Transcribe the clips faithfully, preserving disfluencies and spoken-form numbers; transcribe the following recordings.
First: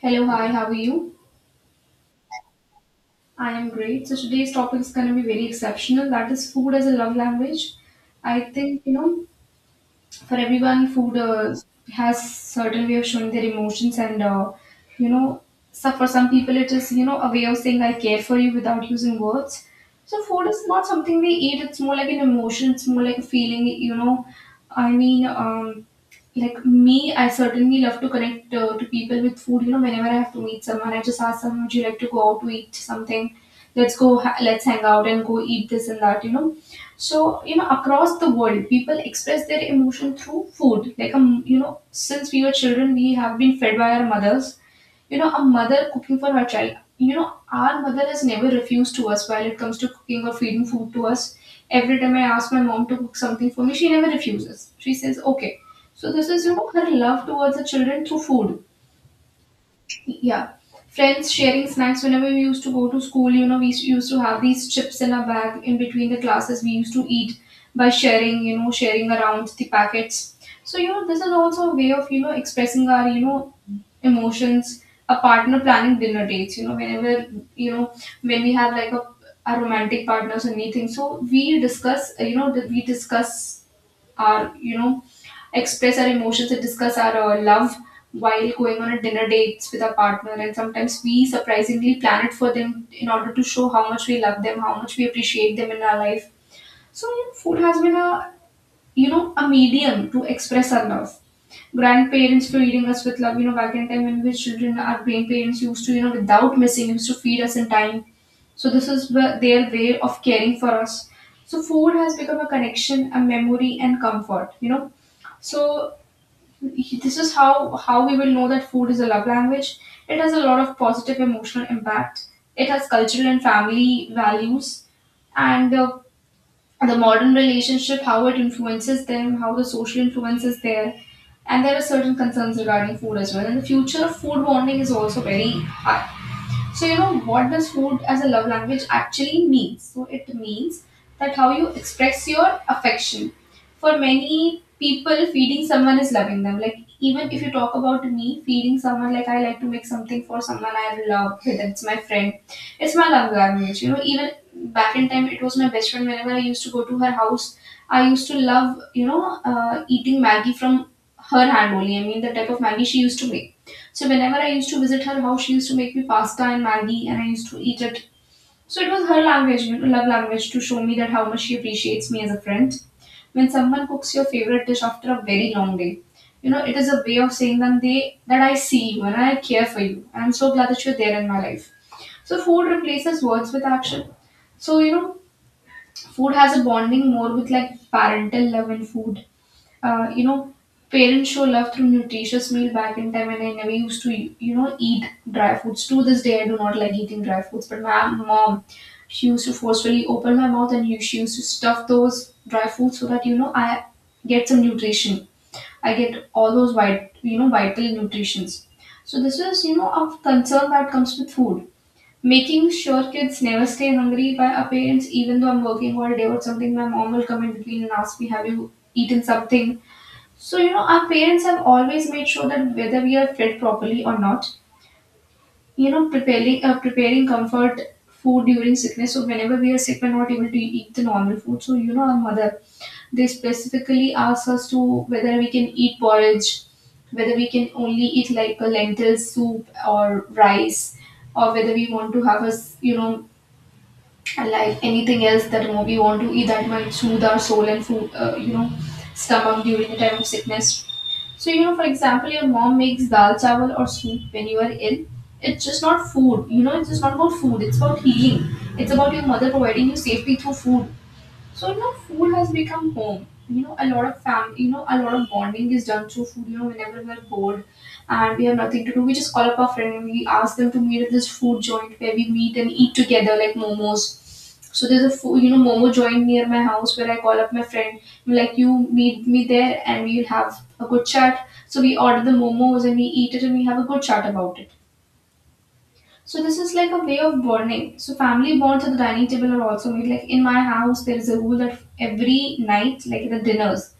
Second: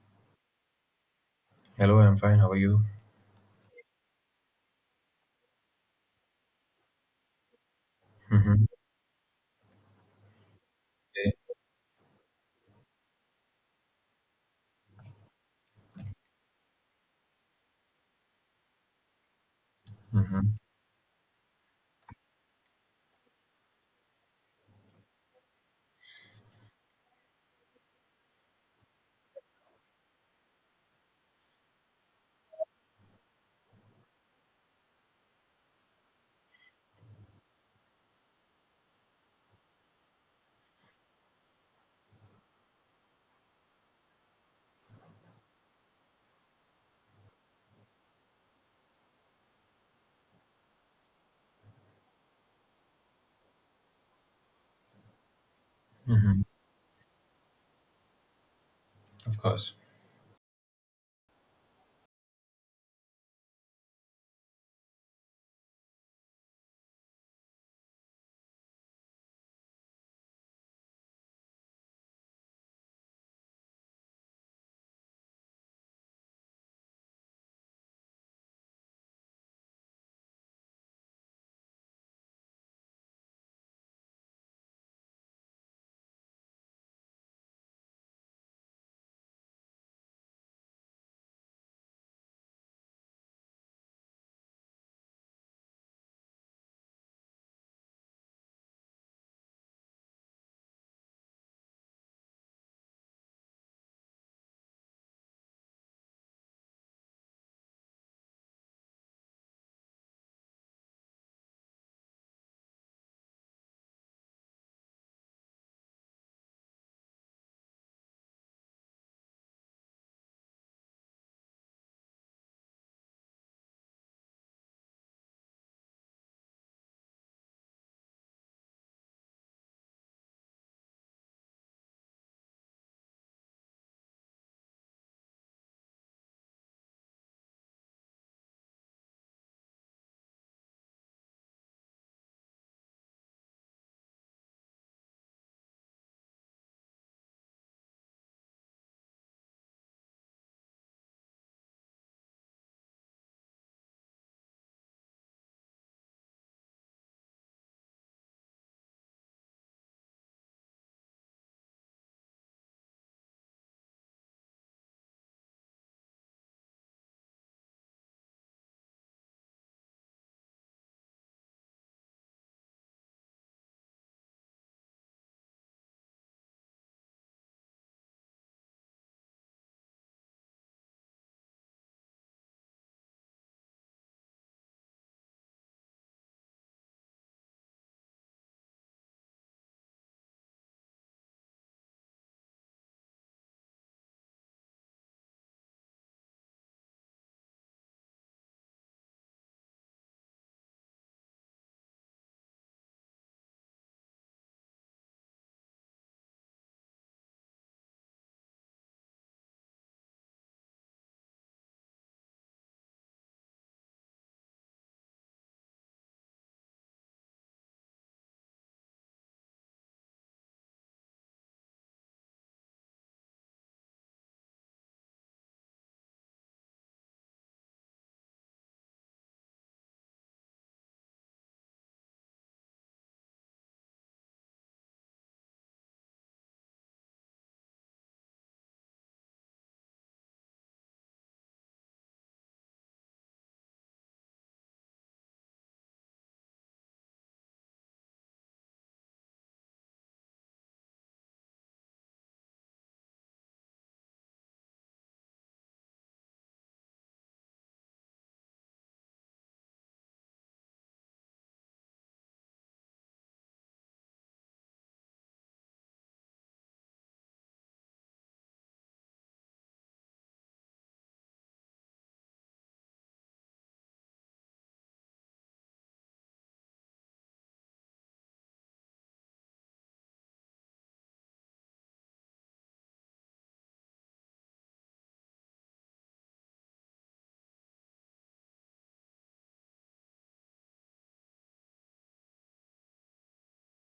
Hello, hi, how are you? Hello, I'm fine. How are you? I am great. So today's topic is going to be very exceptional. That is food as a love language. I Mm-hmm. think, you know, for everyone food Okay. uh, has certain way of showing their emotions and uh, you know so for some people it is, you know, a way of saying I care for you without using words. So food Mm-hmm. is not something we eat, it's more like an emotion, it's more like a feeling, you know. i mean um like me, I certainly love to connect uh, to people with food. You know, whenever I have to meet someone, I just ask them, would you like to go out to eat something? Let's go ha- let's hang out and go eat this and that, you know. So you know across the world people express their emotion through food. Like um, you know, since we were children we have been fed by our mothers. You know, a mother cooking for her child. You know, our mother has never refused to us while it comes to cooking or feeding food to us. Every time I ask my mom to cook something for me, she never refuses, she says okay. So this Mm-hmm. is, you know, her love towards the children through food. Of course. Yeah. Friends sharing snacks, whenever we used to go to school, you know we s- used to have these chips in our bag. In between the classes we used to eat by sharing, you know, sharing around the packets. So you know this is also a way of, you know, expressing our, you know, emotions. A partner planning dinner dates, you know, whenever, you know, when we have like a, a romantic partners or anything, so we discuss uh, you know, that we discuss our, you know, express our emotions and discuss our uh, love while going on a dinner dates with our partner. And sometimes we surprisingly plan it for them in order to show how much we love them, how much we appreciate them in our life. So food has been a, you know, a medium to express our love. Grandparents feeding us with love, you know, back in time when we were children, our grandparents used to, you know, without missing, used to feed us in time. So this is wh- their way of caring for us. So food has become a connection, a memory, and comfort. You know, so this is how how we will know that food is a love language. It has a lot of positive emotional impact. It has cultural and family values, and uh, the modern relationship, how it influences them, how the social influence is there. And there are certain concerns regarding food as well. And the future of food bonding is also very high. So, you know, what does food as a love language actually means? So, it means that how you express your affection. For many people, feeding someone is loving them. Like, even if you talk about me, feeding someone, like, I like to make something for someone I love, whether it's my friend, it's my love language. You know, even back in time, it was my best friend. Whenever I used to go to her house, I used to love, you know, uh, eating Maggie from her hand only. I mean, the type of Maggie she used to make. So whenever I used to visit her house, she used to make me pasta and maggi, and I used to eat it. So it was her language, you know, love language, to show me that how much she appreciates me as a friend. When someone cooks your favorite dish after a very long day, you know, it is a way of saying that they that I see you and I care for you. And I'm so glad that you're there in my life. So food replaces words with action. So you know, food has a bonding more with like parental love and food uh, you know, parents show love through nutritious meal back in time, and I never used to, you know, eat dry foods. To this day, I do not like eating dry foods. But my mom, she used to forcefully open my mouth, and you- she used to stuff those dry foods so that, you know, I get some nutrition. I get all those vit, you know, vital nutritions. So this is, you know, a concern that comes with food. Making sure kids never stay hungry by our parents, even though I'm working all day or something, my mom will come in between and ask me, have you eaten something? So, you know, our parents have always made sure that whether we are fed properly or not, you know, preparing uh, preparing comfort food during sickness. So, whenever we are sick, we're not able to eat the normal food. So, you know, our mother, they specifically ask us to whether we can eat porridge, whether we can only eat like a lentil soup or rice, or whether we want to have us, you know, like anything else that you we want to eat that might soothe our soul and food, uh, you know, stomach during the time of sickness. So, you know, for example, your mom makes dal chawal or soup when you are ill. It's just not food. You know, it's just not about food. It's about healing. It's about your mother providing you safety through food. So you know, food has become home. You know, a lot of fam, you know, a lot of bonding is done through food. You know, whenever we're bored and we have nothing to do, we just call up our friend and we ask them to meet at this food joint where we meet and eat together like momos. So there's a food, you know, momo joint near my house where I call up my friend. I'm like, you meet me there and we'll have a good chat. So we order the momos and we eat it and we have a good chat about it. So this is like a way of bonding. So family bonds at the dining table are also made. Like in my house, there is a rule that every night, like the dinners,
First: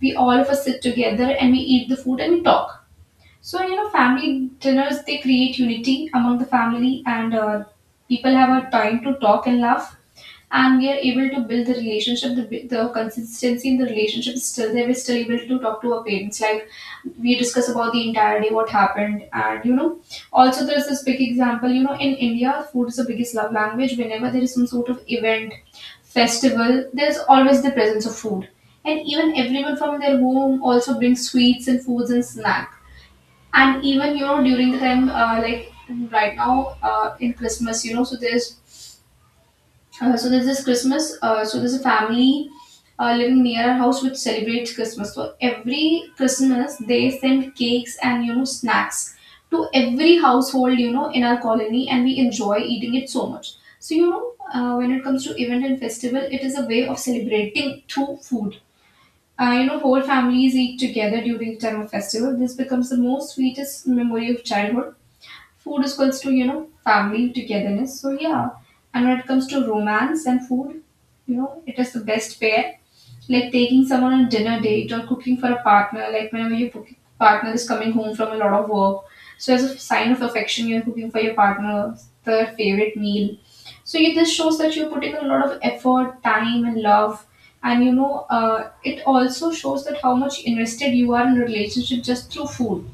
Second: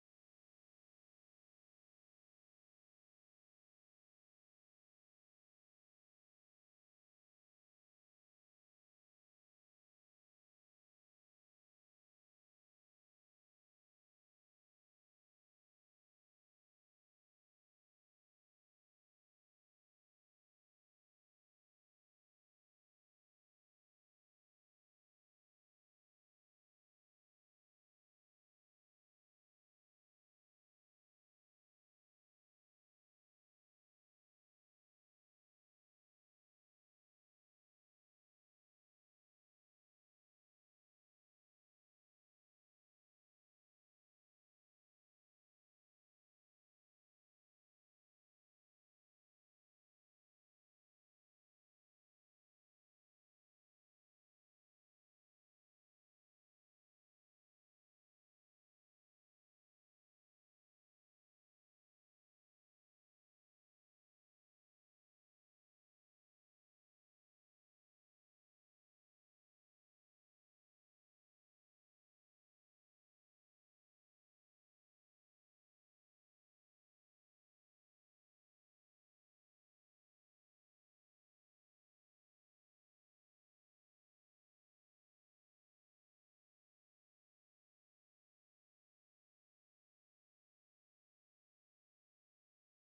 we all of us sit together and we eat the food and we talk. So you know, family dinners they create unity among the family and uh, people have a time to talk and laugh and we are able to build the relationship, the, the consistency in the relationship is still there, we're still able to talk to our parents like we discuss about the entire day what happened and you know. Also there's this big example, you know, in India food is the biggest love language. Whenever there is some sort of event, festival, there's always the presence of food, and even everyone from their home also brings sweets and foods and snack. And even, you know, during the time uh, like right now uh, in Christmas, you know, so there's uh, so there's this Christmas. Uh, so there's a family uh, living near our house which celebrates Christmas. So every Christmas they send cakes and you know snacks to every household, you know, in our colony, and we enjoy eating it so much. So you know uh, when it comes to event and festival, it is a way of celebrating through food. Uh, you know, whole families eat together during the time of festival. This becomes the most sweetest memory of childhood. Food is equals to, you know, family, togetherness. So yeah. And when it comes to romance and food, you know, it is the best pair. Like taking someone on dinner date or cooking for a partner, like whenever your cook- partner is coming home from a lot of work. So as a sign of affection, you're cooking for your partner their favorite meal. So it this shows that you're putting a lot of effort, time, and love. And you know, uh, it also shows that how much invested you are in a relationship just through food.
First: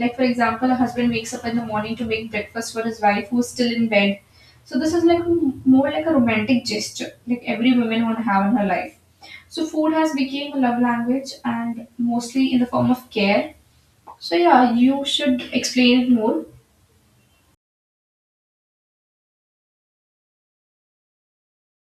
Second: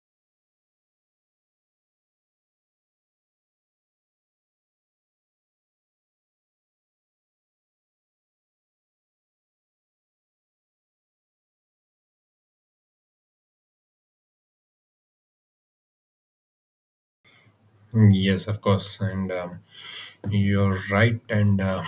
Like, for example, a husband wakes up in the morning to make breakfast for his wife who's still in bed. So, this is like m- more like a romantic gesture, like every woman want to have in her life. So, food has become a love language and mostly in the form of care. So, yeah, you should explain it more. Mm, Yes, of course. And um, You're right. And uh,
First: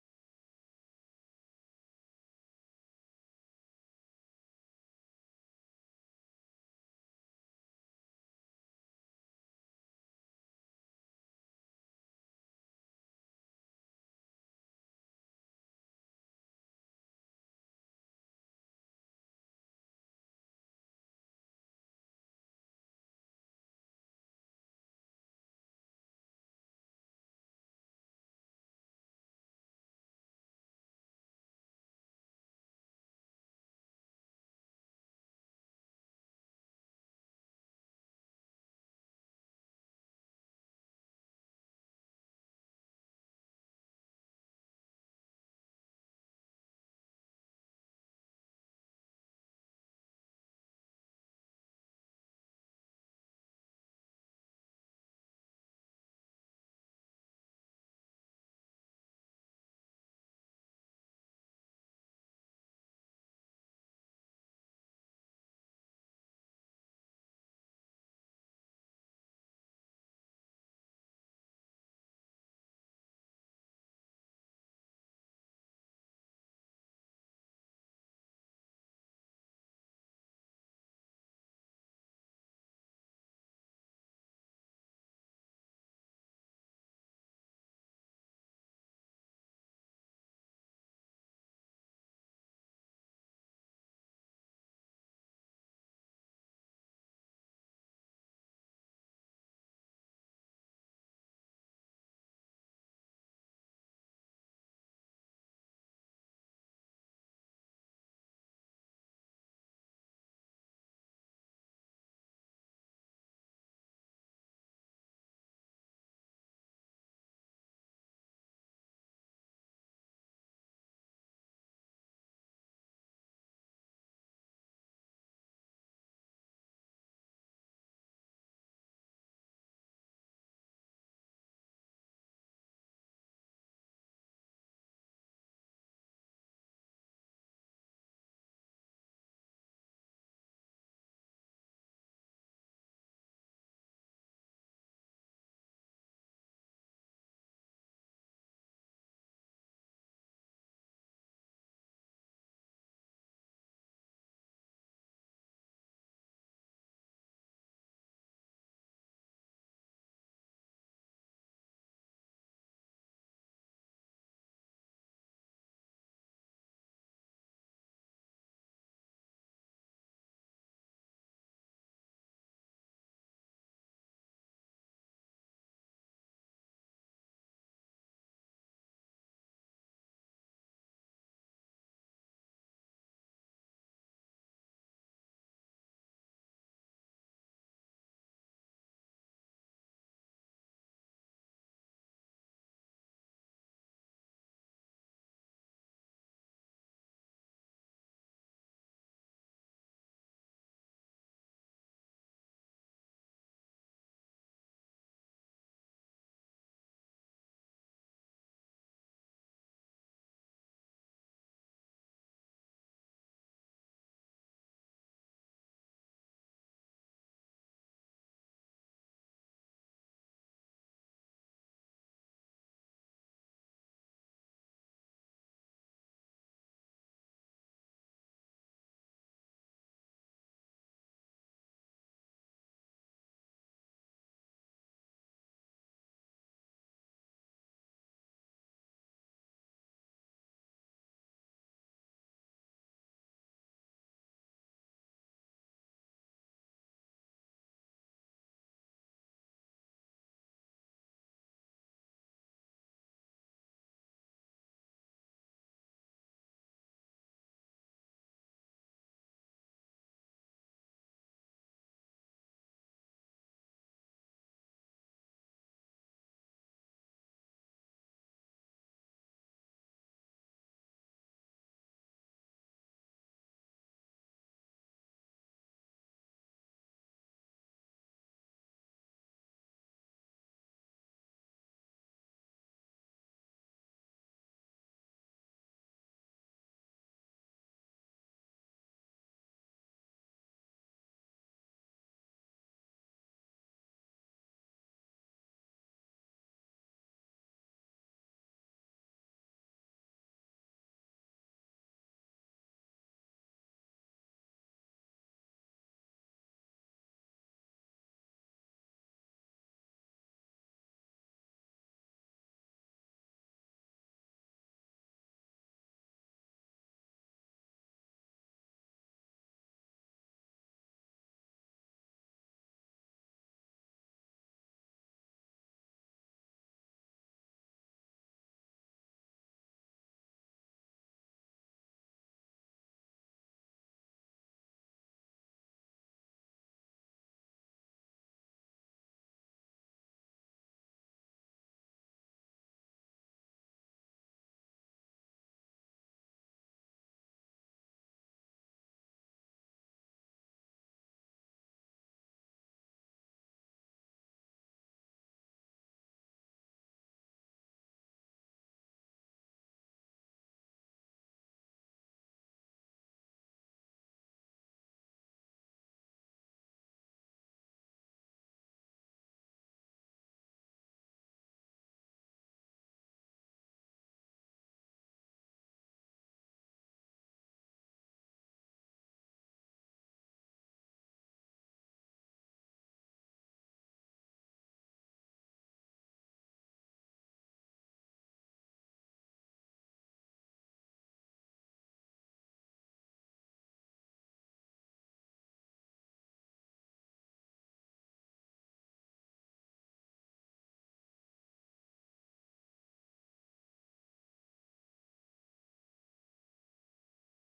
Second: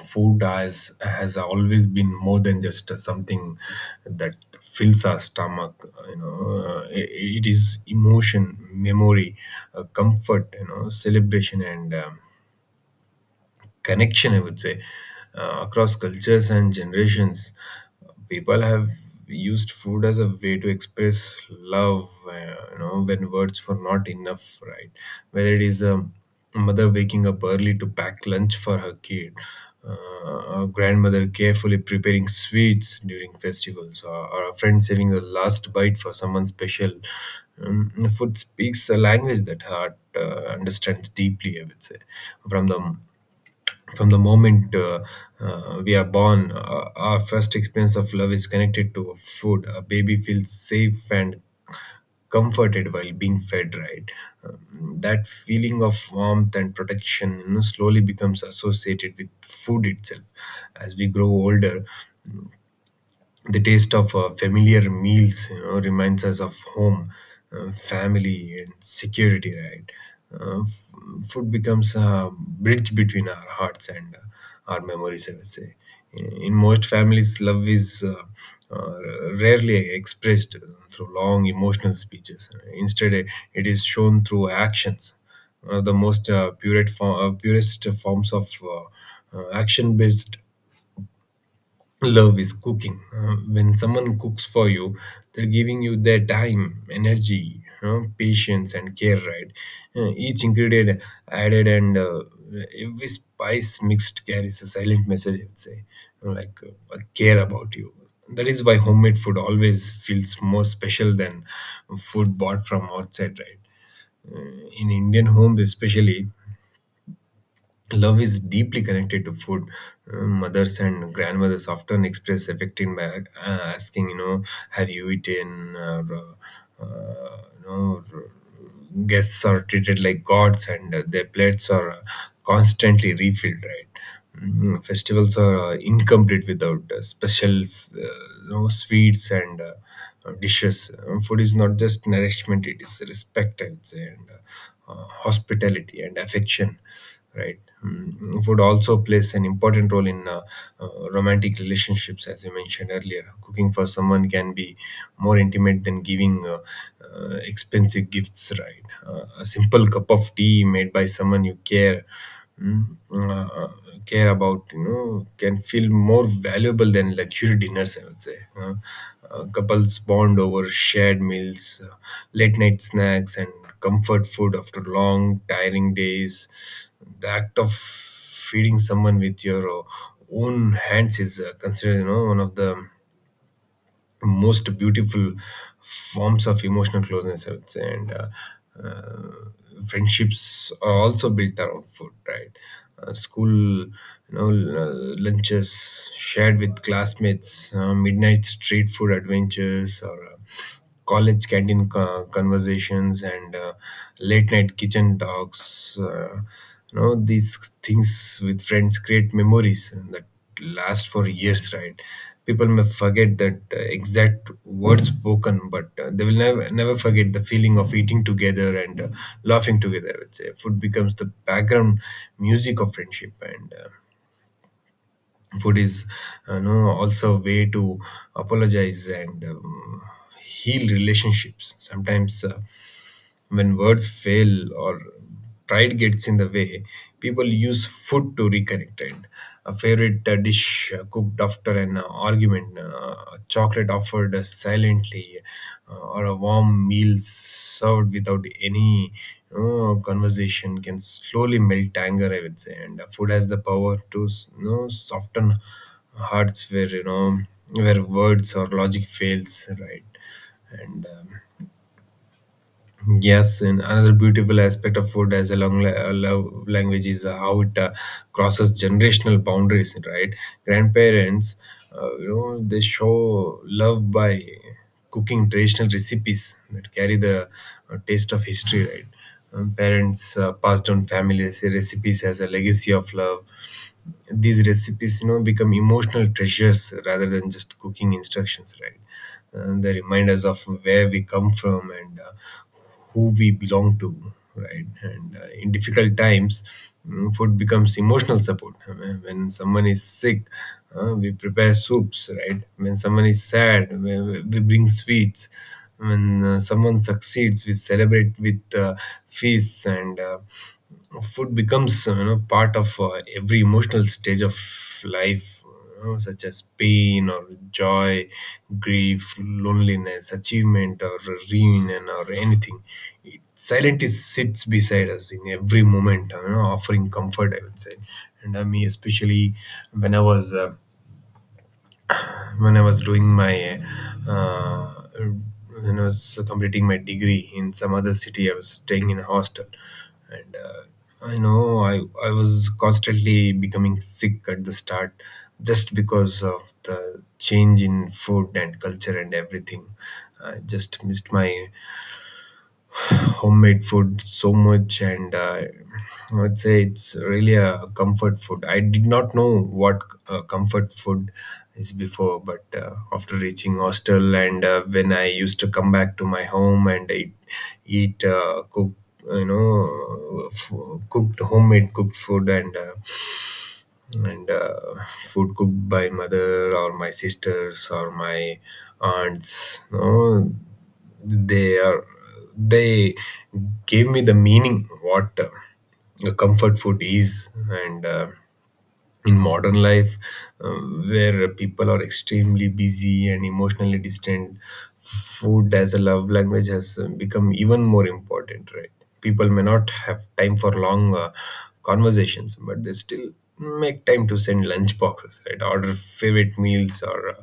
Food has, has always been more than just something that fills our stomach. You know, uh, it, it is emotion, memory, uh, comfort, you know, celebration, and um, connection, I would say, uh, across cultures and generations. People have used food as a way to express love, uh, you know, when words were not enough, right? Whether it is um, a mother waking up early to pack lunch for her kid, uh, a grandmother carefully preparing sweets during festivals, or, or a friend saving the last bite for someone special. Um, food speaks a language that heart uh, understands deeply, I would say, from the from the moment uh, uh, we are born. Uh, our first experience of love is connected to food. A baby feels safe and comforted while being fed, right? Um, that feeling of warmth and protection, you know, slowly becomes associated with food itself. As we grow older, the taste of uh, familiar meals, you know, reminds us of home, uh, family, and security, right? uh, f- Food becomes a bridge between our hearts and uh, our memories, I would say. In, in most families love is uh, uh, rarely expressed through long emotional speeches. Instead it is shown through actions. One of the most uh, purest, form, uh, purest forms of uh, action based love is cooking. Uh, when someone cooks for you, they're giving you their time, energy, uh, patience, and care, right? Uh, each ingredient added, and uh, every spice mixed carries a silent message, I would say, like uh, I care about you. That is why homemade food always feels more special than food bought from outside, right? Uh, in Indian homes, especially, love is deeply connected to food. Uh, mothers and grandmothers often express affection by uh, asking, you know, have you eaten? Or, uh, uh, you know, r- guests are treated like gods and uh, their plates are uh, constantly refilled, right? Mm, Festivals are uh, incomplete without uh, special, uh, you know, sweets and uh, uh, dishes. Um, food is not just nourishment; it is respect, I would say, and uh, uh, hospitality and affection. Right. Mm, food also plays an important role in uh, uh, romantic relationships, as you mentioned earlier. Cooking for someone can be more intimate than giving uh, uh, expensive gifts, right? Uh, a simple cup of tea made by someone you care Mm, uh, uh, care about, you know, can feel more valuable than luxury dinners, I would say. Uh, uh, couples bond over shared meals, uh, late night snacks, and comfort food after long tiring days. The act of feeding someone with your uh, own hands is uh, considered, you know, one of the most beautiful forms of emotional closeness, I would say. And uh, uh, friendships are also built around food, right? Uh, school, you know, l- lunches shared with classmates, uh, midnight street food adventures, or uh, college canteen co- conversations, and uh, late night kitchen talks. Uh, you know, these things with friends create memories that last for years, right? People may forget that uh, exact words spoken, but uh, they will never never forget the feeling of eating together and uh, laughing together. I would say food becomes the background music of friendship and. Uh, food is, you know, also a way to apologize and um, heal relationships sometimes. Uh, when words fail or pride gets in the way, people use food to reconnect. And a favorite uh, dish uh, cooked after an uh, argument, uh, a chocolate offered uh, silently, uh, or a warm meal served without any, you know, conversation can slowly melt anger, I would say. And uh, food has the power to, you know, soften hearts where, you know where words or logic fails, right? And um, Yes, and another beautiful aspect of food as a long la- a love language is how it uh, crosses generational boundaries, right? Grandparents, uh, you know, they show love by cooking traditional recipes that carry the uh, taste of history, right? Um, parents uh, pass down family rec- recipes as a legacy of love. These recipes, you know, become emotional treasures rather than just cooking instructions, right? And they remind us of where we come from and uh, who we belong to, right? and uh, in difficult times, mm, food becomes emotional support. I mean, when someone is sick, uh, we prepare soups, right? When someone is sad, we, we we bring sweets. When uh, someone succeeds, we celebrate with uh, feasts. And uh, food becomes, uh, you know, part of uh, every emotional stage of life, you know, such as pain or joy, grief, loneliness, achievement, or reunion, or anything. It silently sits beside us in every moment, you know, offering comfort, I would say. And I mean, especially when i was uh, when I was doing my uh, when I was completing my degree in some other city, I was staying in a hostel, and uh, I know I I was constantly becoming sick at the start, just because of the change in food and culture and everything. I just missed my homemade food so much, and uh, I would say it's really a comfort food. I did not know what uh, comfort food is before, but uh, after reaching hostel, and uh, when I used to come back to my home and eat, eat uh, cook, you know, uh, f- cooked homemade cooked food, and uh, and uh, food cooked by mother or my sisters or my aunts. No They are, they gave me the meaning what uh, comfort food is. And uh, in modern life, um, where people are extremely busy and emotionally distant, food as a love language has uh, become even more important, right? People may not have time for long uh, conversations, but they still make time to send lunch boxes, right, order favorite meals, or uh,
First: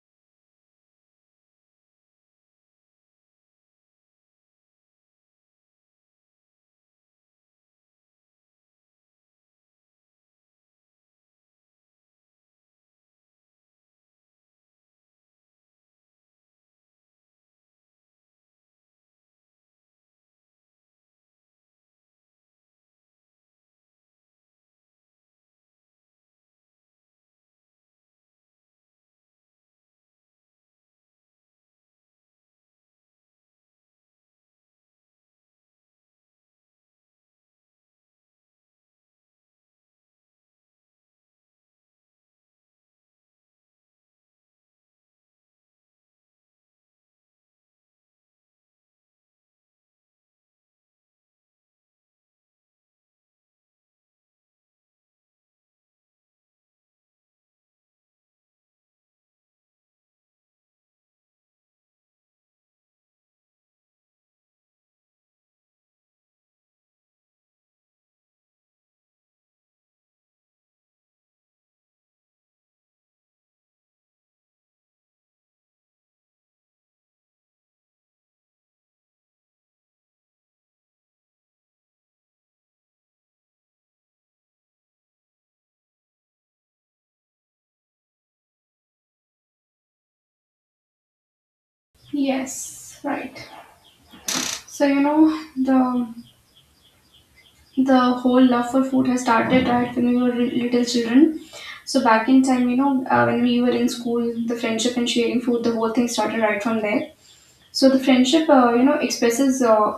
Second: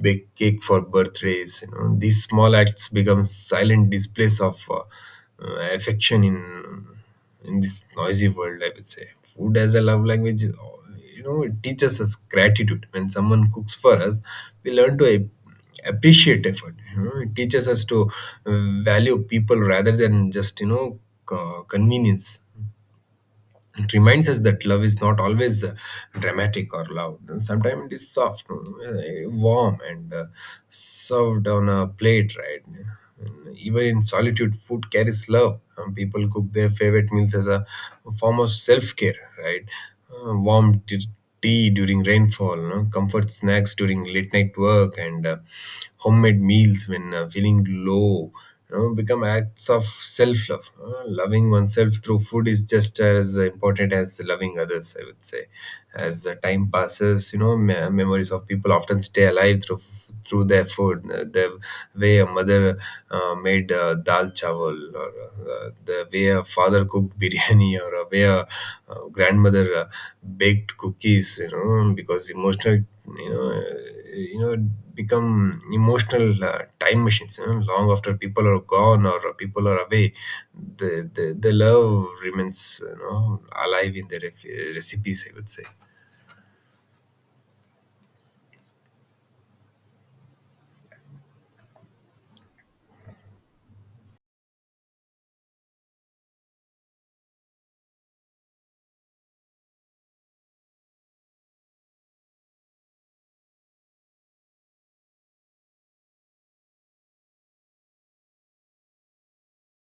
bake cake for birthdays. You know, these small acts become silent displays of uh, uh, affection in in this noisy world, I would say. Food as a love language, is, you know, it teaches us gratitude. When someone cooks for us, we learn to ap- appreciate effort. You know, it teaches us to uh, value people rather than just, you know, co- convenience. It reminds us that love is not always uh, dramatic or loud. Sometimes it is soft, uh, warm, and uh, served on a plate, right? And even in solitude, food carries love. Um, people cook their favorite meals as a form of self care, right? Uh, warm t- tea during rainfall, no? Comfort snacks during late night work, and uh, homemade meals when uh, feeling low, you know, become acts of self love. Loving oneself through food is just as important as loving others, I would say. As the time passes, you know, me- memories of people often stay alive through f- through their food, uh, the way a mother uh, made uh, dal chawal, or uh, the way a father cooked biryani, or a way a uh, grandmother uh, baked cookies, you know, because emotional, you know you know become emotional uh, time machines, you know, long after people are gone or people are away, the the, the love remains, you know, alive in the ref- recipes, I would say. Yes, right. So you know the the whole love for food has started right when we were re- little children. So back in time, you know, uh, when we were in school, the friendship and sharing food, the whole thing started right from there. So the friendship, uh, you know, expresses uh,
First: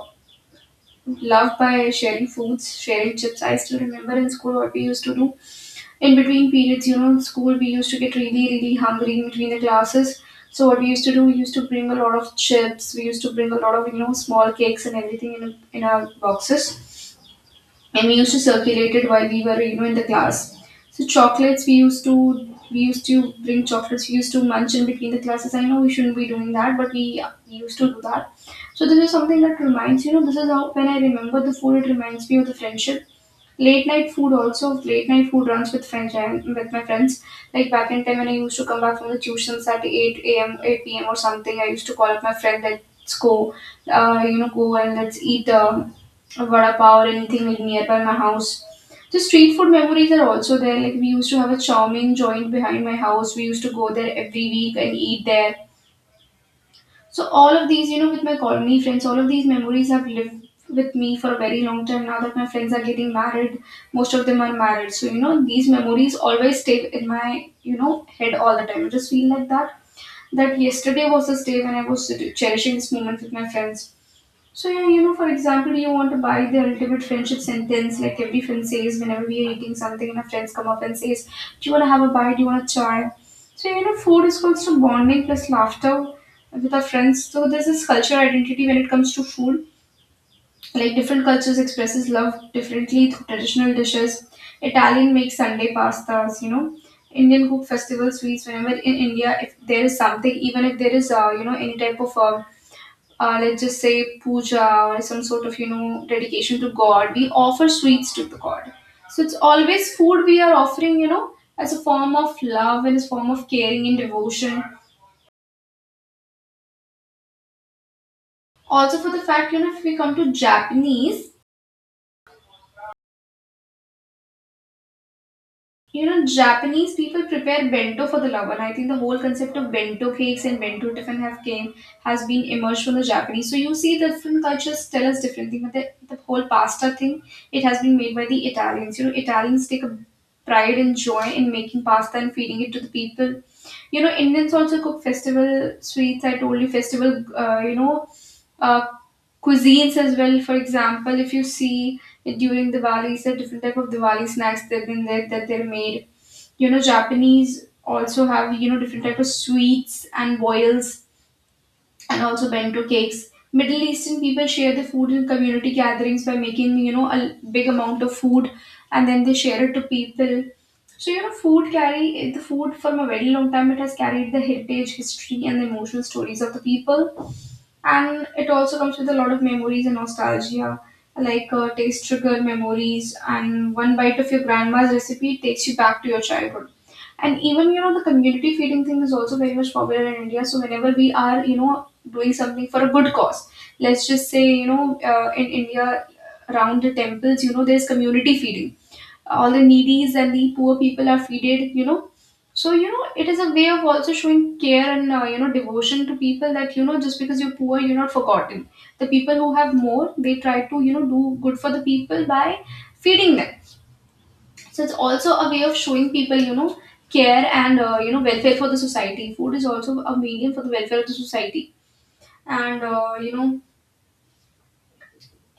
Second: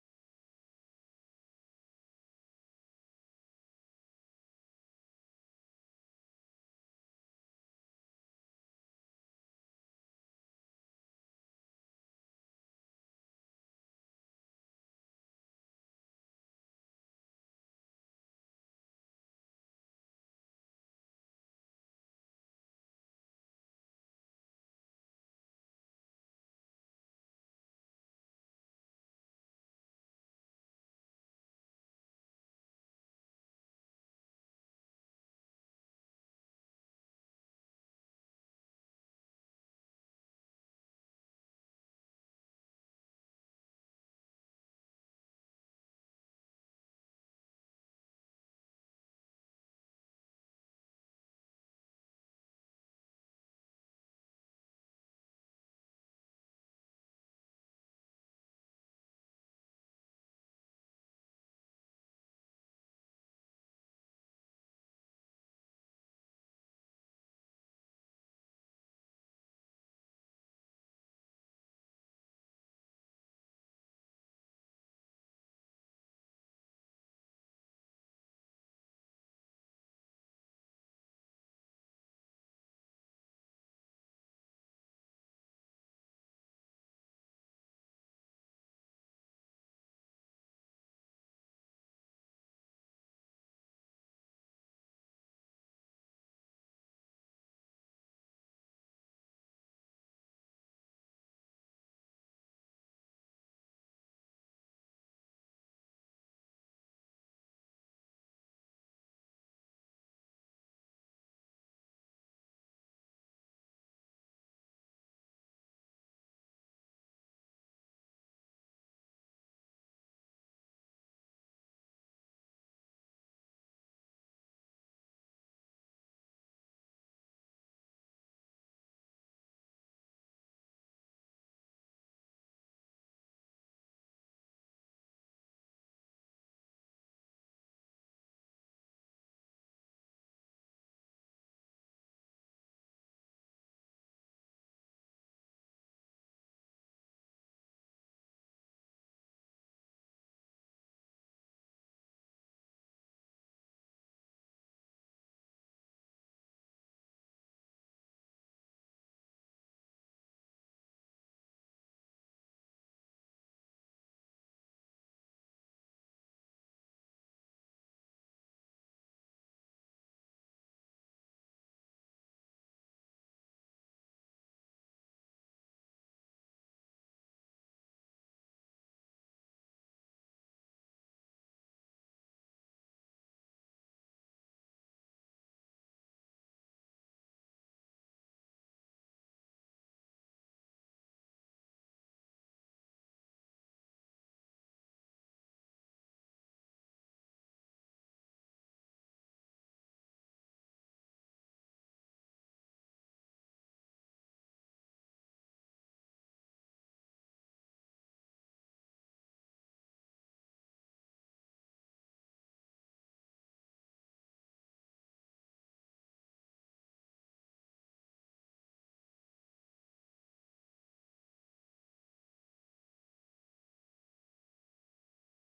love by sharing foods, sharing chips. I still remember in school what we used to do. In between periods, you know, in school we used to get really, really hungry in between the classes. So what we used to do, we used to bring a lot of chips. We used to bring a lot of, you know, small cakes and everything in in our boxes, and we used to circulate it while we were, you know, in the class. So chocolates we used to we used to bring chocolates. We used to munch in between the classes. I know we shouldn't be doing that, but we, we used to do that. So this is something that reminds, you know, this is how when I remember the food, it reminds me of the friendship. Late night food also, late night food runs with friends and with my friends. Like back in time when I used to come back from the tuitions at eight a m, eight p m or something, I used to call up my friend, let's go, uh, you know, go and let's eat uh, a vada pav or anything like nearby my house. The street food memories are also there. Like we used to have a chow mein joint behind my house. We used to go there every week and eat there. So all of these, you know, with my colony friends, all of these memories have lived with me for a very long time. Now that my friends are getting married, most of them are married. So you know, these memories always stay in my, you know, head all the time. I just feel like that. That yesterday was this day when I was cherishing this moment with my friends. So yeah, you know, for example, you want to buy the ultimate friendship sentence. Like every friend says, whenever we are eating something, and our friends come up and says, "Do you want to have a bite? Do you want to try?" So you know, food is constant bonding plus laughter with our friends. So there's this cultural identity when it comes to food. Like different cultures expresses love differently through traditional dishes. Italian makes Sunday pastas. You know. Indian cook festival sweets. Whenever in India, if there is something, even if there is, uh, you know, any type of uh, uh, let's just say puja or some sort of, you know, dedication to god, we offer sweets to the god. So it's always food we are offering, you know, as a form of love and as a form of caring and devotion. Also for the fact, you know, if we come to Japanese. You know, Japanese people prepare bento for the love, and I think the whole concept of bento cakes and bento tiffin have came has been emerged from the Japanese. So you see, the different cultures tell us different things. But the, the whole pasta thing, it has been made by the Italians. You know, Italians take a pride and joy in making pasta and feeding it to the people. You know, Indians also cook festival sweets. I told you festival. Uh, you know, uh, cuisines as well. For example, if you see during Diwali, there are different type of Diwali snacks that have been there that they're made. You know, Japanese also have, you know, different type of sweets and boils, and also bento cakes. Middle Eastern people share the food in community gatherings by making, you know, a big amount of food, and then they share it to people. So you know, food carry the food from a very long time. It has carried the heritage, history and the emotional stories of the people, and it also comes with a lot of memories and nostalgia. Like uh, taste trigger memories, and one bite of your grandma's recipe takes you back to your childhood. And even, you know, the community feeding thing is also very much popular in India. So whenever we are, you know, doing something for a good cause, let's just say, you know, uh, in India, around the temples, you know, there's community feeding. All the needies and the poor people are feeded, you know. So you know, it is a way of also showing care and, uh, you know, devotion to people, that, you know, just because you're poor, you're not forgotten. The people who have more, they try to, you know, do good for the people by feeding them. So it's also a way of showing people, you know, care and, uh, you know, welfare for the society. Food is also a medium for the welfare of the society. And uh, you know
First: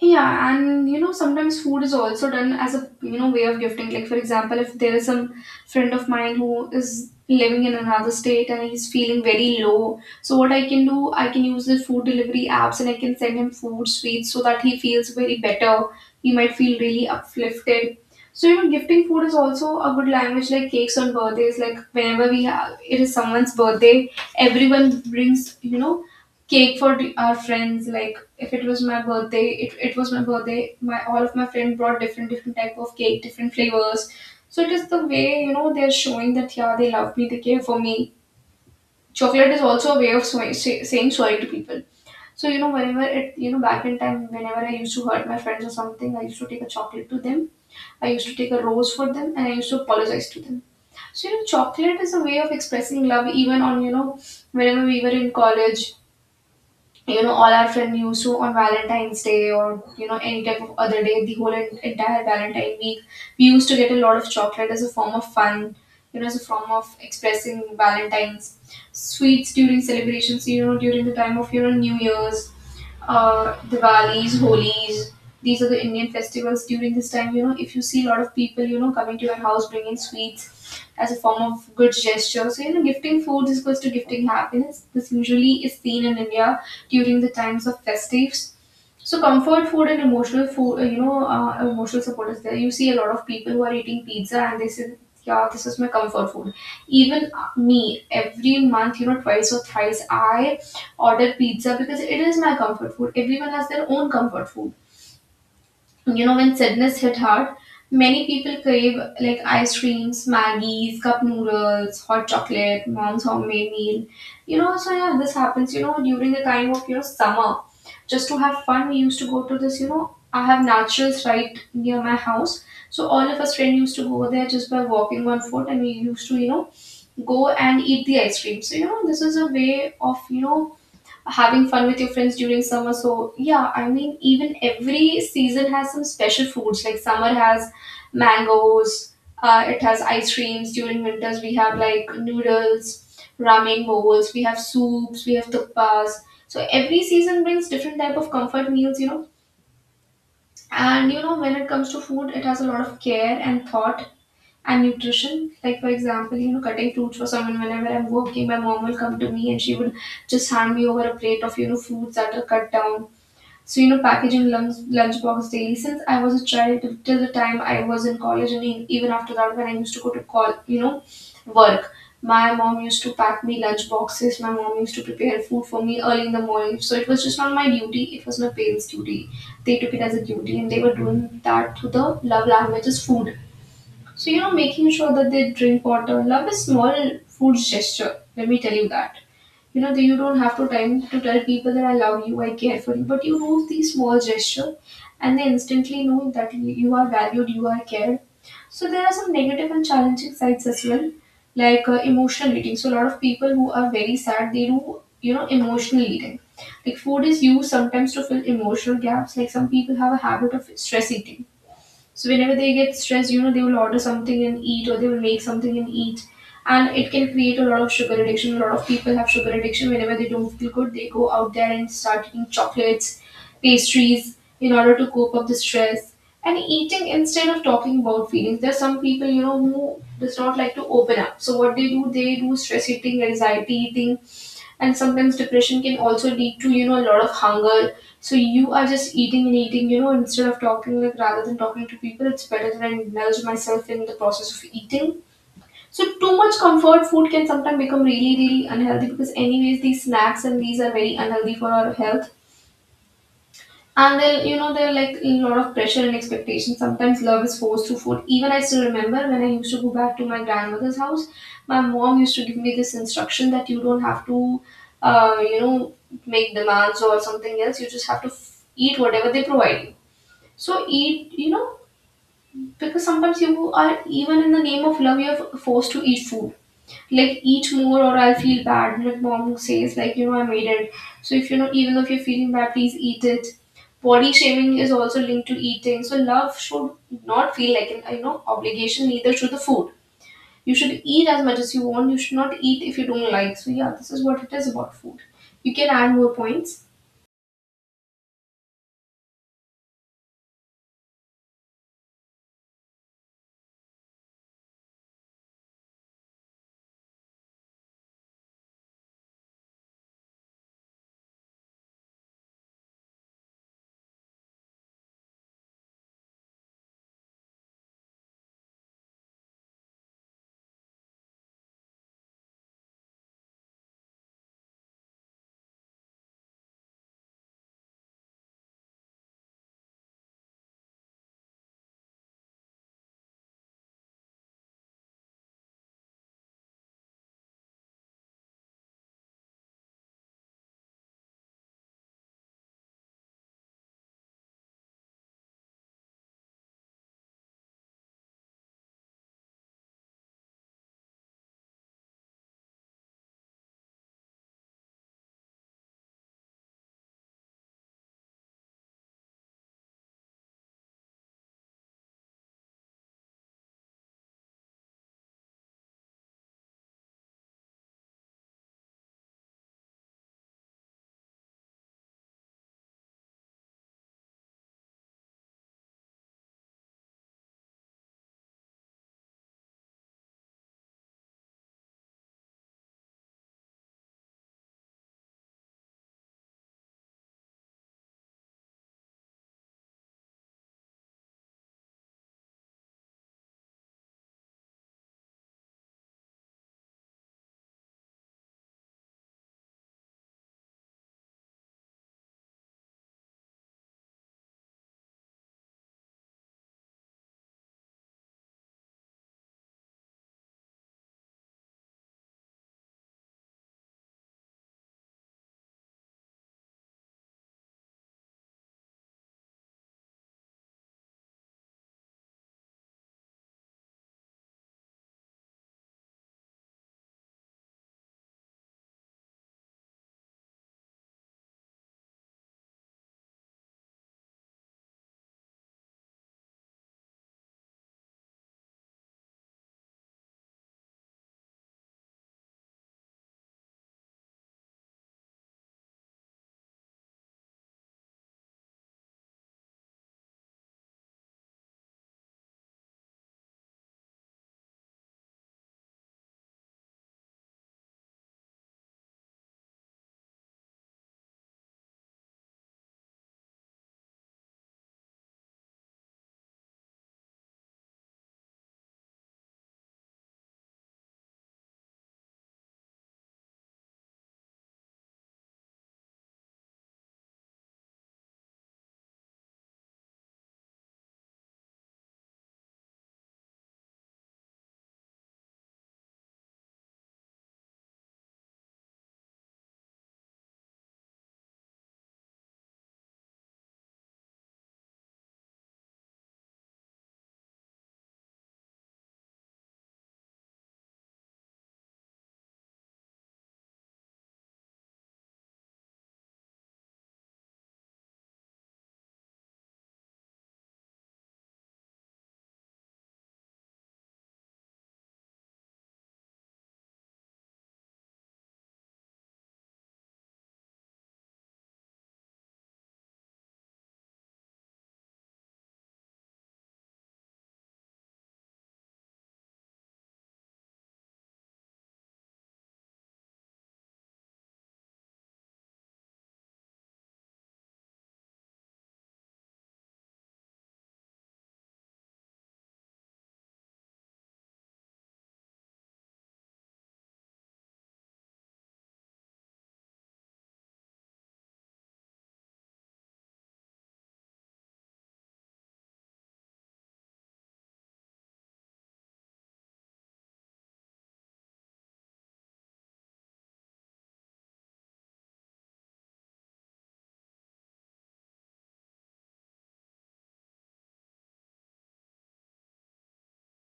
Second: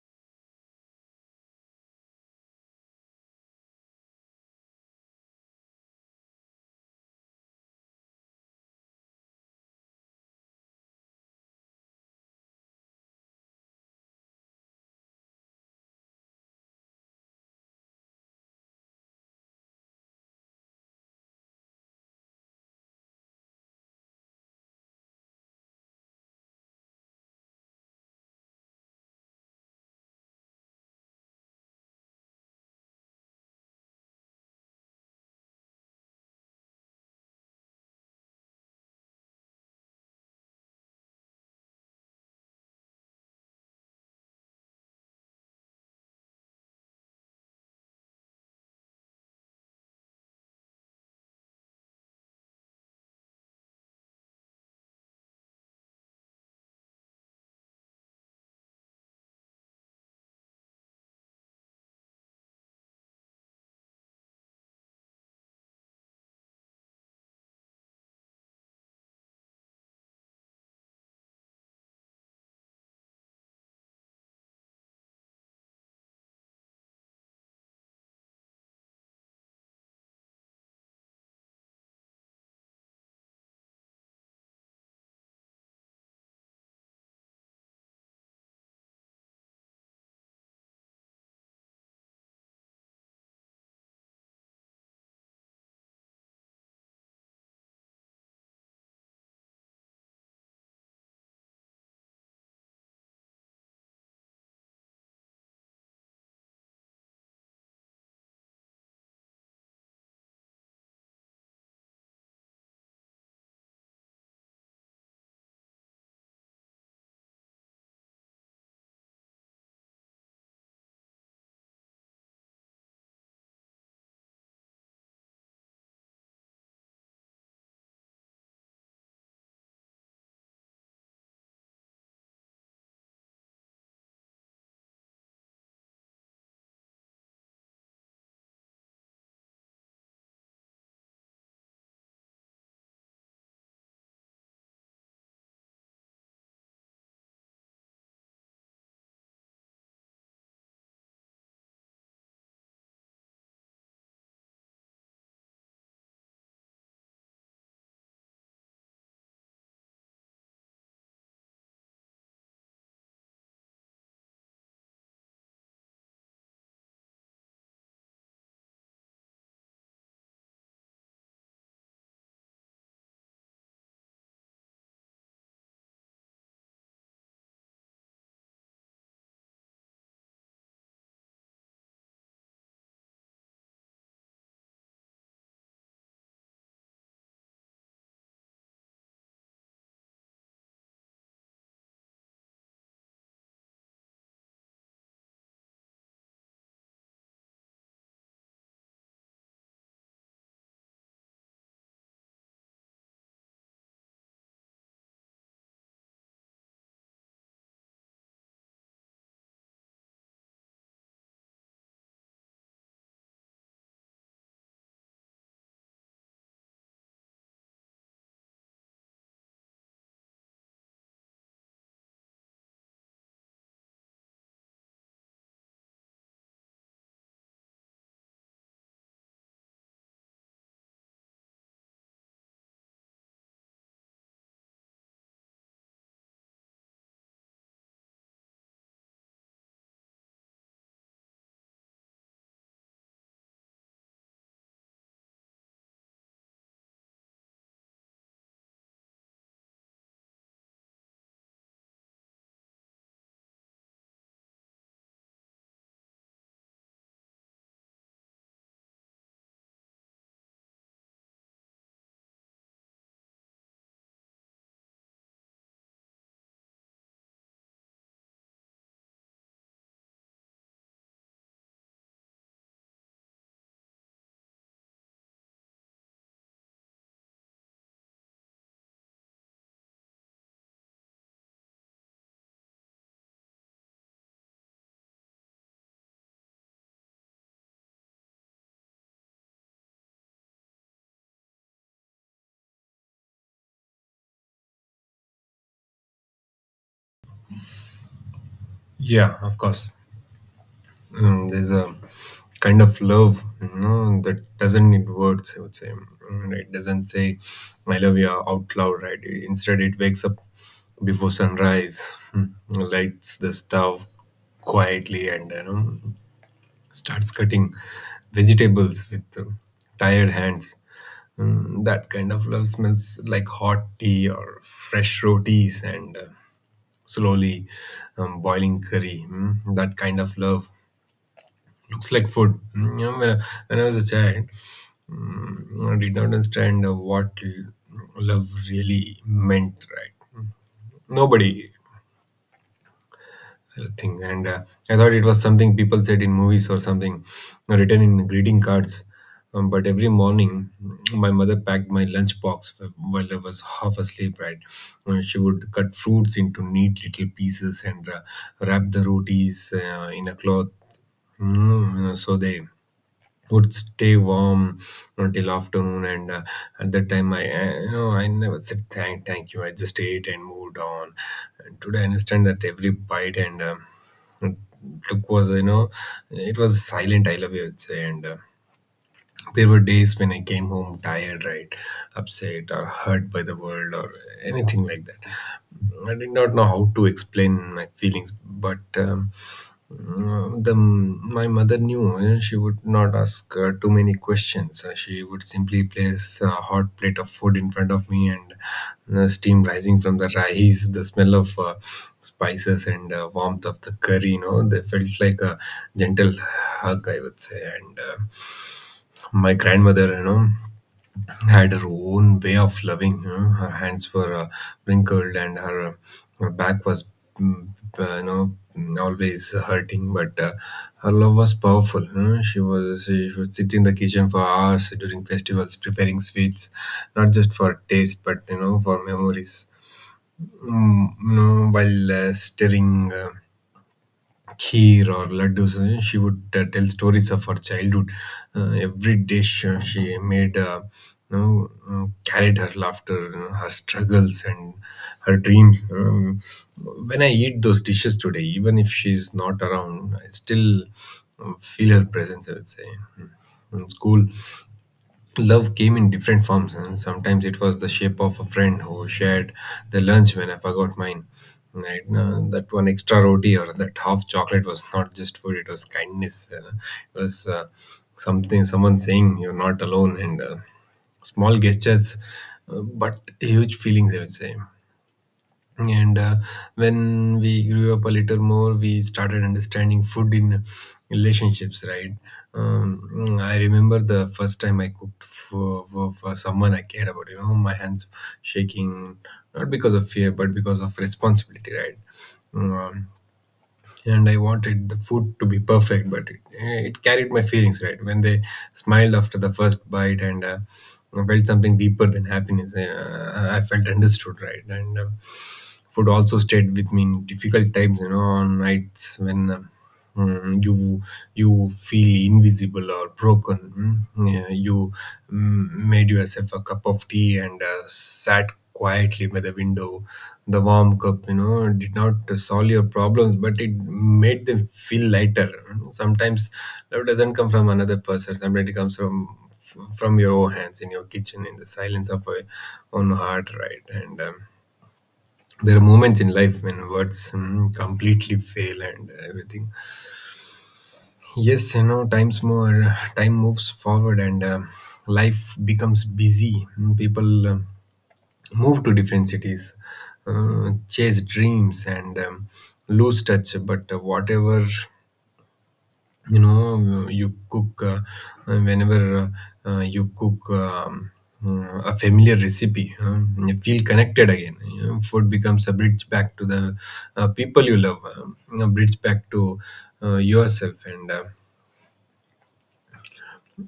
Yeah, and you know, sometimes food is also done as a, you know, way of gifting. Like for example, if there is some friend of mine who is living in another state and he's feeling very low, so what I can do, I can use the food delivery apps and I can send him food, sweets, so that he feels very better. He might feel really uplifted. So you know, gifting food is also a good language, like cakes on birthdays. Like whenever we have, it is someone's birthday, everyone brings, you know, cake for d- our friends. Like if it was my birthday, it, it was my birthday, my all of my friends brought different different type of cake, different flavors. So it is the way, you know, they're showing that yeah, they love me, they care for me. Chocolate is also a way of swa- say, saying sorry to people. So you know, whenever it, you know, back in time, whenever I used to hurt my friends or something, I used to take a chocolate to them. I used to take a rose for them and I used to apologize to them. So you know, chocolate is a way of expressing love even on, you know, whenever we were in college, you know, all our friend used to, on Valentine's Day or, you know, any type of other day, the whole en- entire Valentine week, we used to get a lot of chocolate as a form of fun, you know, as a form of expressing Valentines. Sweets during celebrations, you know, during the time of, you know, New Year's, uh, Diwalis, Holis. These are the Indian festivals during this time. You know, if you see a lot of people, you know, coming to your house bringing sweets as a form of good gesture. So, you know, gifting food is goes to gifting happiness. This usually is seen in India during the times of festives. So comfort food and emotional food, uh, you know, uh, emotional support is there. You see a lot of people who are eating pizza and they say, "Yeah, this is my comfort food." Even uh, me, every month, you know, twice or thrice, I order pizza because it is my comfort food. Everyone has their own comfort food, you know, when sadness hit hard, many people crave like ice creams, Maggies, cup noodles, hot chocolate, mom's homemade meal. You know, so yeah, this happens, you know, during the time of, you know, summer. Just to have fun, we used to go to this, you know, I have naturals right near my house. So all of us friends used to go there just by walking on foot and we used to, you know, go and eat the ice cream. So, you know, this is a way of, you know, having fun with your friends during summer. So yeah, I mean even every season has some special foods. Like summer has mangoes, uh, it has ice creams. During winters we have like noodles, ramen bowls, we have soups, we have thuppas. So every season brings different type of comfort meals, you know. And you know when it comes to food, it has a lot of care and thought and nutrition. Like for example, you know, cutting fruits for someone, whenever I'm working, my mom will come to me and she would just hand me over a plate of, you know, fruits that are cut down. So you know, packaging lunch, lunchbox daily, since I was a child till till the time I was in college and e- even after that, when I used to go to call you know work, my mom used to pack me lunch boxes. My mom used to prepare food for me early in the morning. So it was just not my duty, it was my parents duty. They took it as a duty and they were doing that through the love language is food. So, you know, making sure that they drink water. Love is small food gesture. Let me tell you that. You know, that you don't have to time to tell people that I love you, I care for you. But you do these small gesture and they instantly know that you you are valued, you are cared. So there are some negative and challenging sides as well, like uh, emotional eating. So a lot of people who are very sad, they do you know emotional eating. Like food is used sometimes to fill emotional gaps. Like some people have a habit of stress eating, so whenever they get stressed, you know, they will order something and eat, or they will make something and eat, and it can create a lot of sugar addiction. A lot of people have sugar addiction. Whenever they don't feel good, they go out there and start eating chocolates, pastries in order to cope up the stress. And eating instead of talking about feelings. There's some people, you know, who does not like to open up. So what they do, they do stress eating, anxiety eating, and sometimes depression can also lead to you know a lot of hunger, so you are just eating and eating, you know instead of talking. Like rather than talking to people, it's better that I indulge myself in the process of eating. So too much comfort food can sometimes become really really unhealthy, because anyways these snacks and these are very unhealthy for our health. And then, you know, there are like a lot of pressure and expectation. Sometimes love is forced through food. Even I still remember when I used to go back to my grandmother's house, my mom used to give me this instruction that you don't have to, uh, you know, make demands or something else. You just have to f- eat whatever they provide you. So eat, you know, because sometimes you are, even in the name of love, you're forced to eat food, like eat more or I'll feel bad. Like mom says, like, you know, I made it. So if you know even if you're feeling bad, please eat it. Body shaming is also linked to eating. So love should not feel like an, you know obligation, neither should the food. You should eat as much as you want. You should not eat if you don't like. So yeah, this is what it is about food. You can add more points. Yeah, of course. Mm, there's a kind of love, you know, that doesn't need words, I would say. Mm, it doesn't say I love you out loud, right? Instead it wakes up before sunrise, mm, lights the stove quietly, and, you know, starts cutting vegetables with uh, tired hands. Mm, that kind of love smells like hot tea or fresh rotis and uh, slowly um, boiling curry. Mm, that kind of love looks like food. Mm, you know, when, I, when I was a child, mm, I did not understand uh, what l- love really meant, right? Nobody uh, thing and uh, I thought it was something people said in movies or something uh, written in greeting cards. Um, but every morning my mother packed my lunch box while I was half asleep, right? Uh, she would cut fruits into neat little pieces and uh, wrap the rotis uh, in a cloth, mm, so they would stay warm until afternoon, and uh, at that time I uh, you know, I never said thank thank you. I just ate and moved on. And today I understand that every bite and um, took was, you know, it was silent I love you, I'd say. And uh, there were days when I came home tired, right, upset or hurt by the world or anything like that. I did not know how to explain my feelings, but um, Mm, the my mother knew. Uh, she would not ask uh, too many questions. Uh, she would simply place a hot plate of food in front of me, and uh, steam rising from the rice, the smell of uh, spices, and uh, warmth of the curry. You know, they felt like a gentle hug, I would say, and. Uh, my grandmother you know had her own way of loving. You know her hands were uh, wrinkled, and her her back was mm, uh, you know always hurting, but uh, her love was powerful. you know? she was she would sit in the kitchen for hours during festivals preparing sweets, not just for taste but you know for memories, mm, you know while uh, stirring uh, kheer or laddus. uh, She would uh, tell stories of her childhood. Uh, every dish uh, she made uh, you know, uh, carried her laughter, uh, her struggles, and her dreams. Um, when I eat those dishes today, even if she's not around, I still uh, feel her presence, I would say. Mm. In school, love came in different forms, and sometimes it was the shape of a friend who shared the lunch when I forgot mine. Right? Uh, that one extra roti or that half chocolate was not just food; it was kindness. Uh, it was uh, something someone saying you're not alone, and uh, small gestures, uh, but huge feelings, I would say. And uh, When we grew up a little more, we started understanding food in relationships, right? um, I remember the first time I cooked for, for, for someone I cared about. You know my hands shaking, not because of fear but because of responsibility, right? um, and I wanted the food to be perfect, but it, eh, it carried my feelings. Right? When they smiled after the first bite, and uh, I felt something deeper than happiness. eh, Uh, I felt understood, right? And um, food also stayed with me in difficult times, you know, on nights when. Um, Mm, you you feel invisible or broken. mm. Yeah, you mm, made yourself a cup of tea and uh, sat quietly by the window. The warm cup, you know did not solve your problems, but it made them feel lighter. Sometimes love doesn't come from another person; sometimes it comes from from your own hands, in your kitchen, in the silence of your own heart, right? And um, there are moments in life when words mm, completely fail, and everything. Yes, you know, times more time moves forward, and uh, life becomes busy. Mm, People um move to different cities, uh, chase dreams, and um, lose touch. But uh, whatever you know, you cook uh, whenever uh, uh, you cook Um, uh, a familiar recipe, uh, you feel connected again. You know, food becomes a bridge back to the uh, people you love, um, a bridge back to uh, yourself, and uh,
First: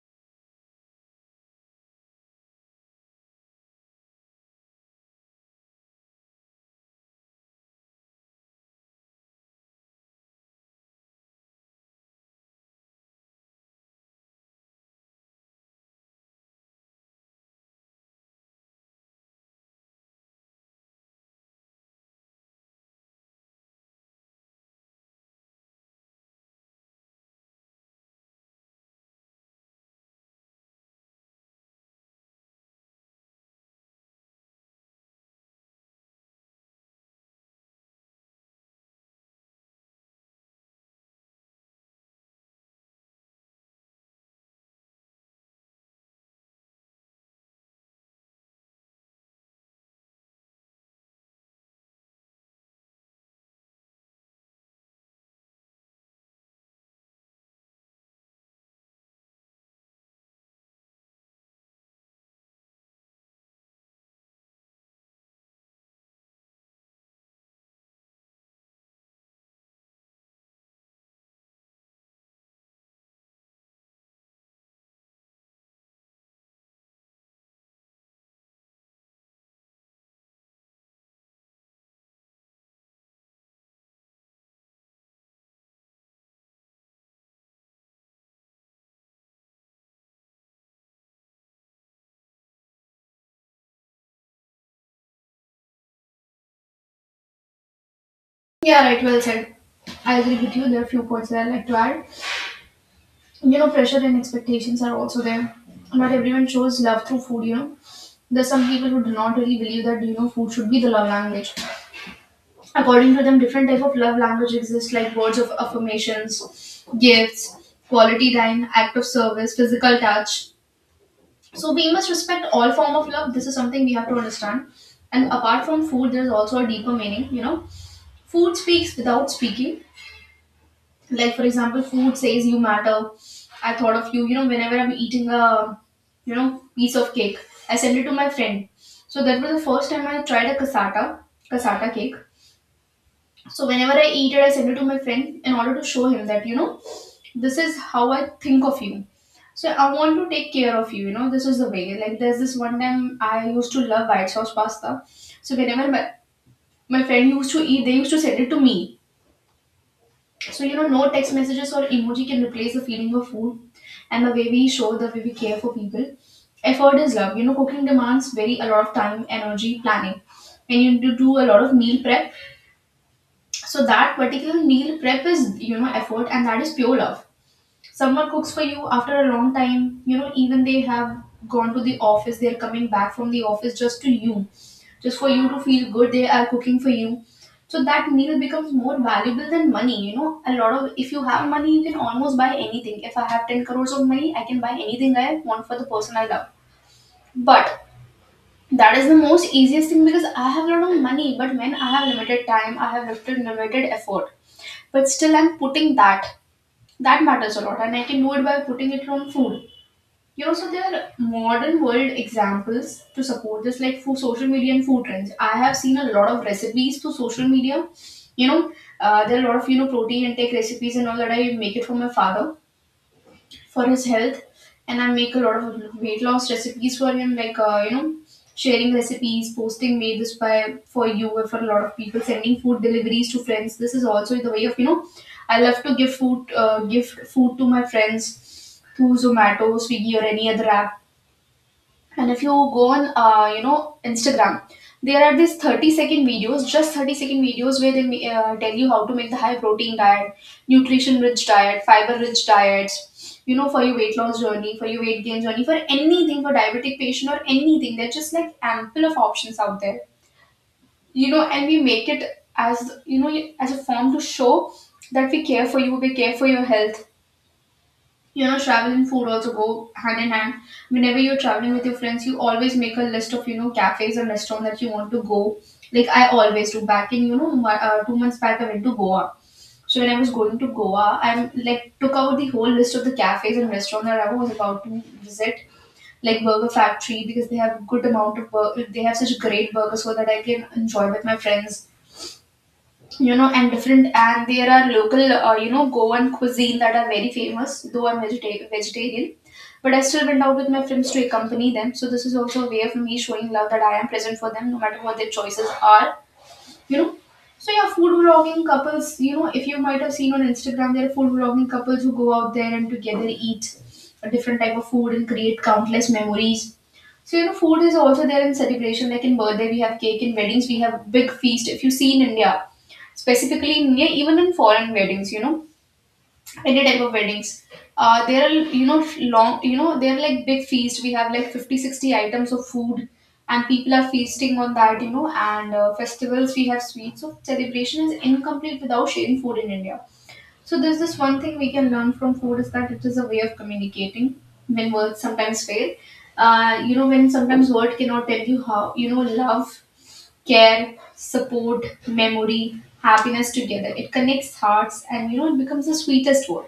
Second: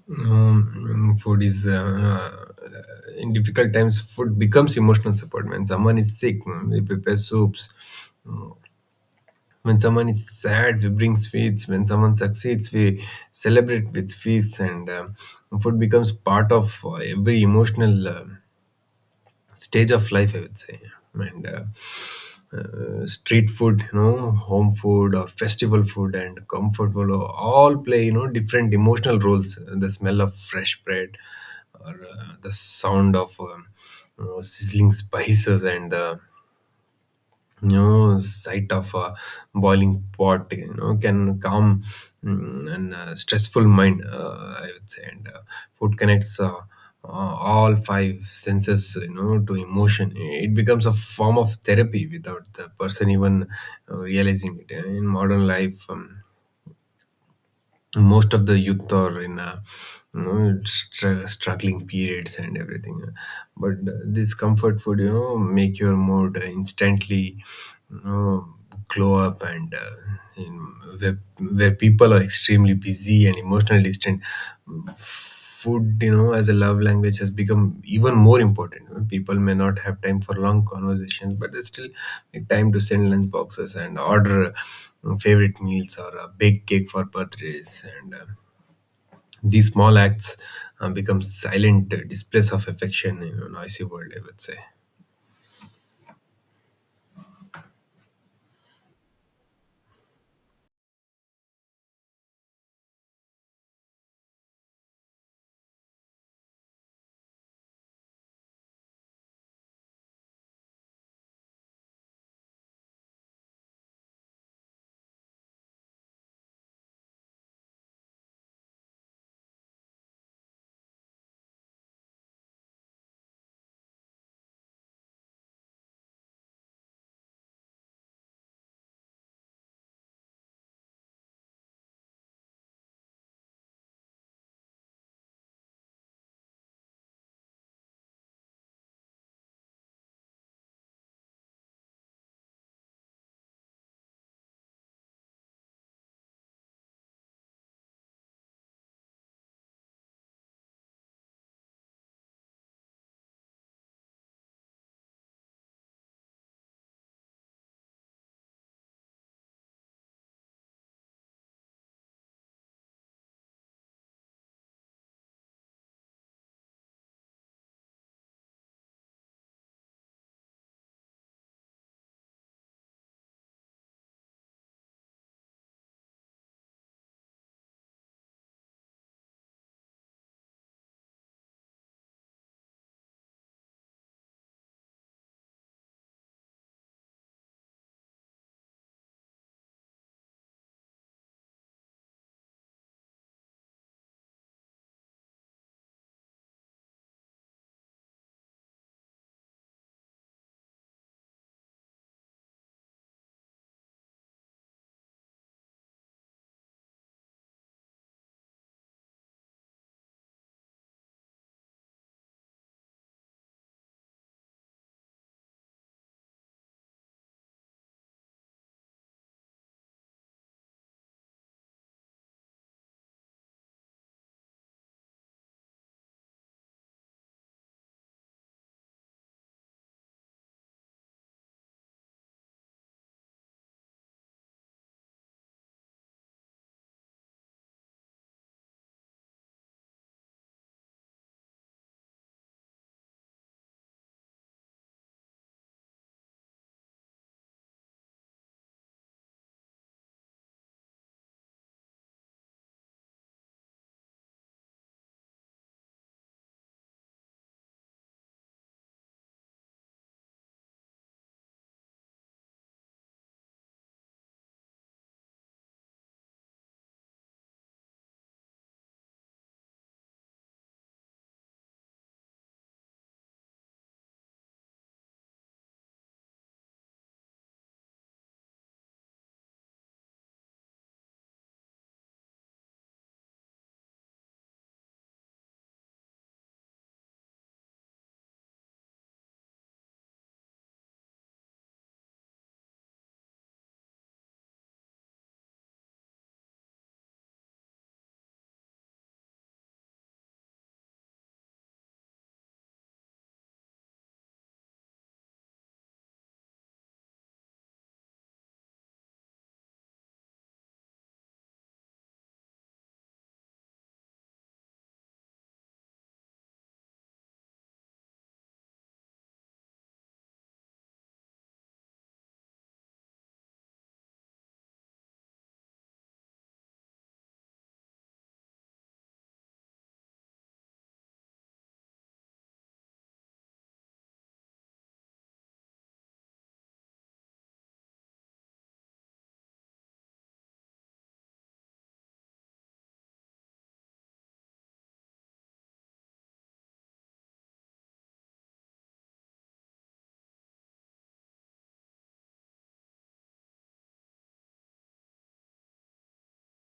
Um, food is uh, uh, in difficult times, food becomes emotional support. When someone is sick, we prepare soups. When someone is sad, we bring sweets. When someone succeeds, we celebrate with feasts. And um food becomes part of uh, every emotional um stage of life, I would say. And uh, uh, Street food, you know home food or festival food, and comfort food all play you know different emotional roles. The smell of fresh bread or uh, the sound of um, you know, sizzling spices, and the you know sight of a boiling pot, you know can calm mm, and uh, stressful mind, uh, I would say. And uh, Food connects uh, uh, all five senses, you know to emotion. It becomes a form of therapy without the person even uh, realizing it. In modern life, um, most of the youth are in a you know, str- struggling periods and everything. But uh, this comfort food, you know make your mood instantly, you know glow up. And uh, in, where, where people are extremely busy and emotional distant, food, you know as a love language, has become even more important. People may not have time for long conversations, but they still make time to send lunch boxes and order uh, favorite meals or a big cake for birthdays. And uh, these small acts uh, become silent uh, displays of affection in a noisy world, I would say. Yeah, right. Well said. I agree with you. There are a few points that I'd like to add. You know, pressure and expectations are also there. Not everyone shows love through food, you know. There's some people who do not really believe that, you know, food should be the love language. According to them, different type of love language exists, like words of affirmations, gifts, quality time, act of service, physical touch. So we must respect all form of love. This is something we have to understand. And apart from food, there's also a deeper meaning, you know. Food speaks without speaking. Like for example, food says you matter. I thought of you. You know, whenever I'm eating a, you know, piece of cake, I send it to my friend. So that was the first time I tried a cassata, cassata cake. So whenever I eat it, I send it to my friend in order to show him that, you know, this is how I think of you. So I want to take care of you. You know, this is the way. Like there's this one time I used to love white sauce pasta, so whenever my, my friend used to eat, they used to send it to me. So, you know, no text messages or emoji can replace the feeling of food and the way we show, the way we care for people. Effort is love. You know, cooking demands very a lot of time, energy, planning, and you do do a lot of meal prep. So that particular meal prep is, you know, effort, and that is pure love. Someone cooks for you after a long time, you know, even they have gone to the office, they're coming back from the office, just to you, just for you to feel good, they are cooking for you. So that meal becomes more valuable than money. You know, a lot of, if you have money you can almost buy anything. If I have ten crores of money, I can buy anything I want for the person I love. But that is the most easiest thing, because I have a lot of money. But when I have limited time, I have limited limited effort, but still I'm putting that. That matters a lot, and I can do it by putting it on food. You know, so there are modern world examples to support this, like for social media and food trends. I have seen a lot of recipes through social media. You know, uh, there are a lot of, you know, protein intake recipes and all that. I make it for my father for his health, and I make a lot of weight loss recipes for him. Like uh, you know, sharing recipes, posting made this by for you or for a lot of people, sending food deliveries to friends. This is also the way of, you know. I love to give food, uh, gift food to my friends through Zomato, Swiggy, or any other app. And if you go on, uh, you know, Instagram, there are these thirty second videos, just thirty second videos where they ma- uh, tell you how to make the high protein diet, nutrition rich diet, fiber rich diets, you know, for your weight loss journey, for your weight gain journey, for anything, for diabetic patient or anything. There's just like ample of options out there, you know, and we make it as, you know, as a form to show that we care for you, we care for your health. You know, travel and food also go hand in hand. Whenever you're traveling with your friends, you always make a list of, you know, cafes and restaurant that you want to go. Like I always do. Back in, you know, mo- uh, two months back, I went to Goa. So when I was going to Goa, I like took out the whole list of the cafes and restaurants that I was about to visit, like Burger Factory, because they have good amount of bur- they have such great burgers, so that I can enjoy with my friends. You know, and different, and there are local, uh, you know, Goan cuisine that are very famous. Though I'm vegeta- vegetarian, but I still went out with my friends to accompany them. So this is also a way of me showing love, that I am present for them no matter what their choices are, you know. So yeah, food vlogging couples, you know, if you might have seen on Instagram, there are food vlogging couples who go out there and together eat a different type of food and create countless memories. So you know, food is also there in celebration. Like in birthday, we have cake. In weddings, we have big feast. If you see in India, specifically in India, even in foreign weddings, you know, any type of weddings, uh, there are, you know, long, you know, there are like big feast. We have like fifty, sixty items of food, and people are feasting on that. You know, and uh, festivals we have sweets. So celebration is incomplete without sharing food in India. So there's this one thing we can learn from food, is that it is a way of communicating when words sometimes fail. Uh, you know, when sometimes word cannot tell you how, you know, love, care, support, memory, happiness together. It connects hearts, and you know, it becomes the sweetest word.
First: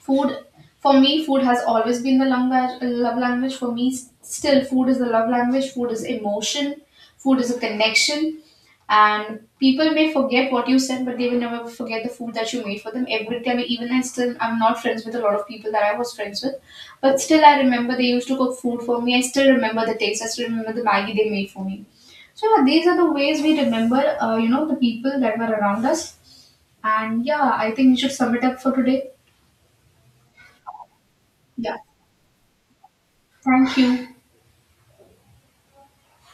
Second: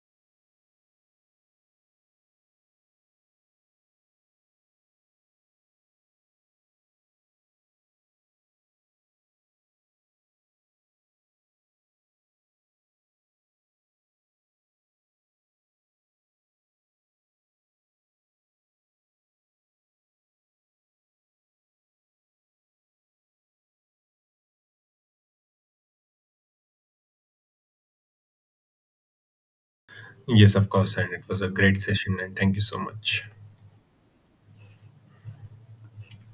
Food, for me, food has always been the language, love language. For me, s- still, food is the love language. Food is emotion. Food is a connection. And people may forget what you said, but they will never forget the food that you made for them. Every time, even I still, I'm not friends with a lot of people that I was friends with, but still, I remember they used to cook food for me. I still remember the taste. I still remember the Maggie they made for me. So yeah, these are the ways we remember, uh, you know, the people that were around us. And yeah, I think we should sum it up for today. Yes, of course, and it was a Yeah. great session, and thank you so much. Thank you.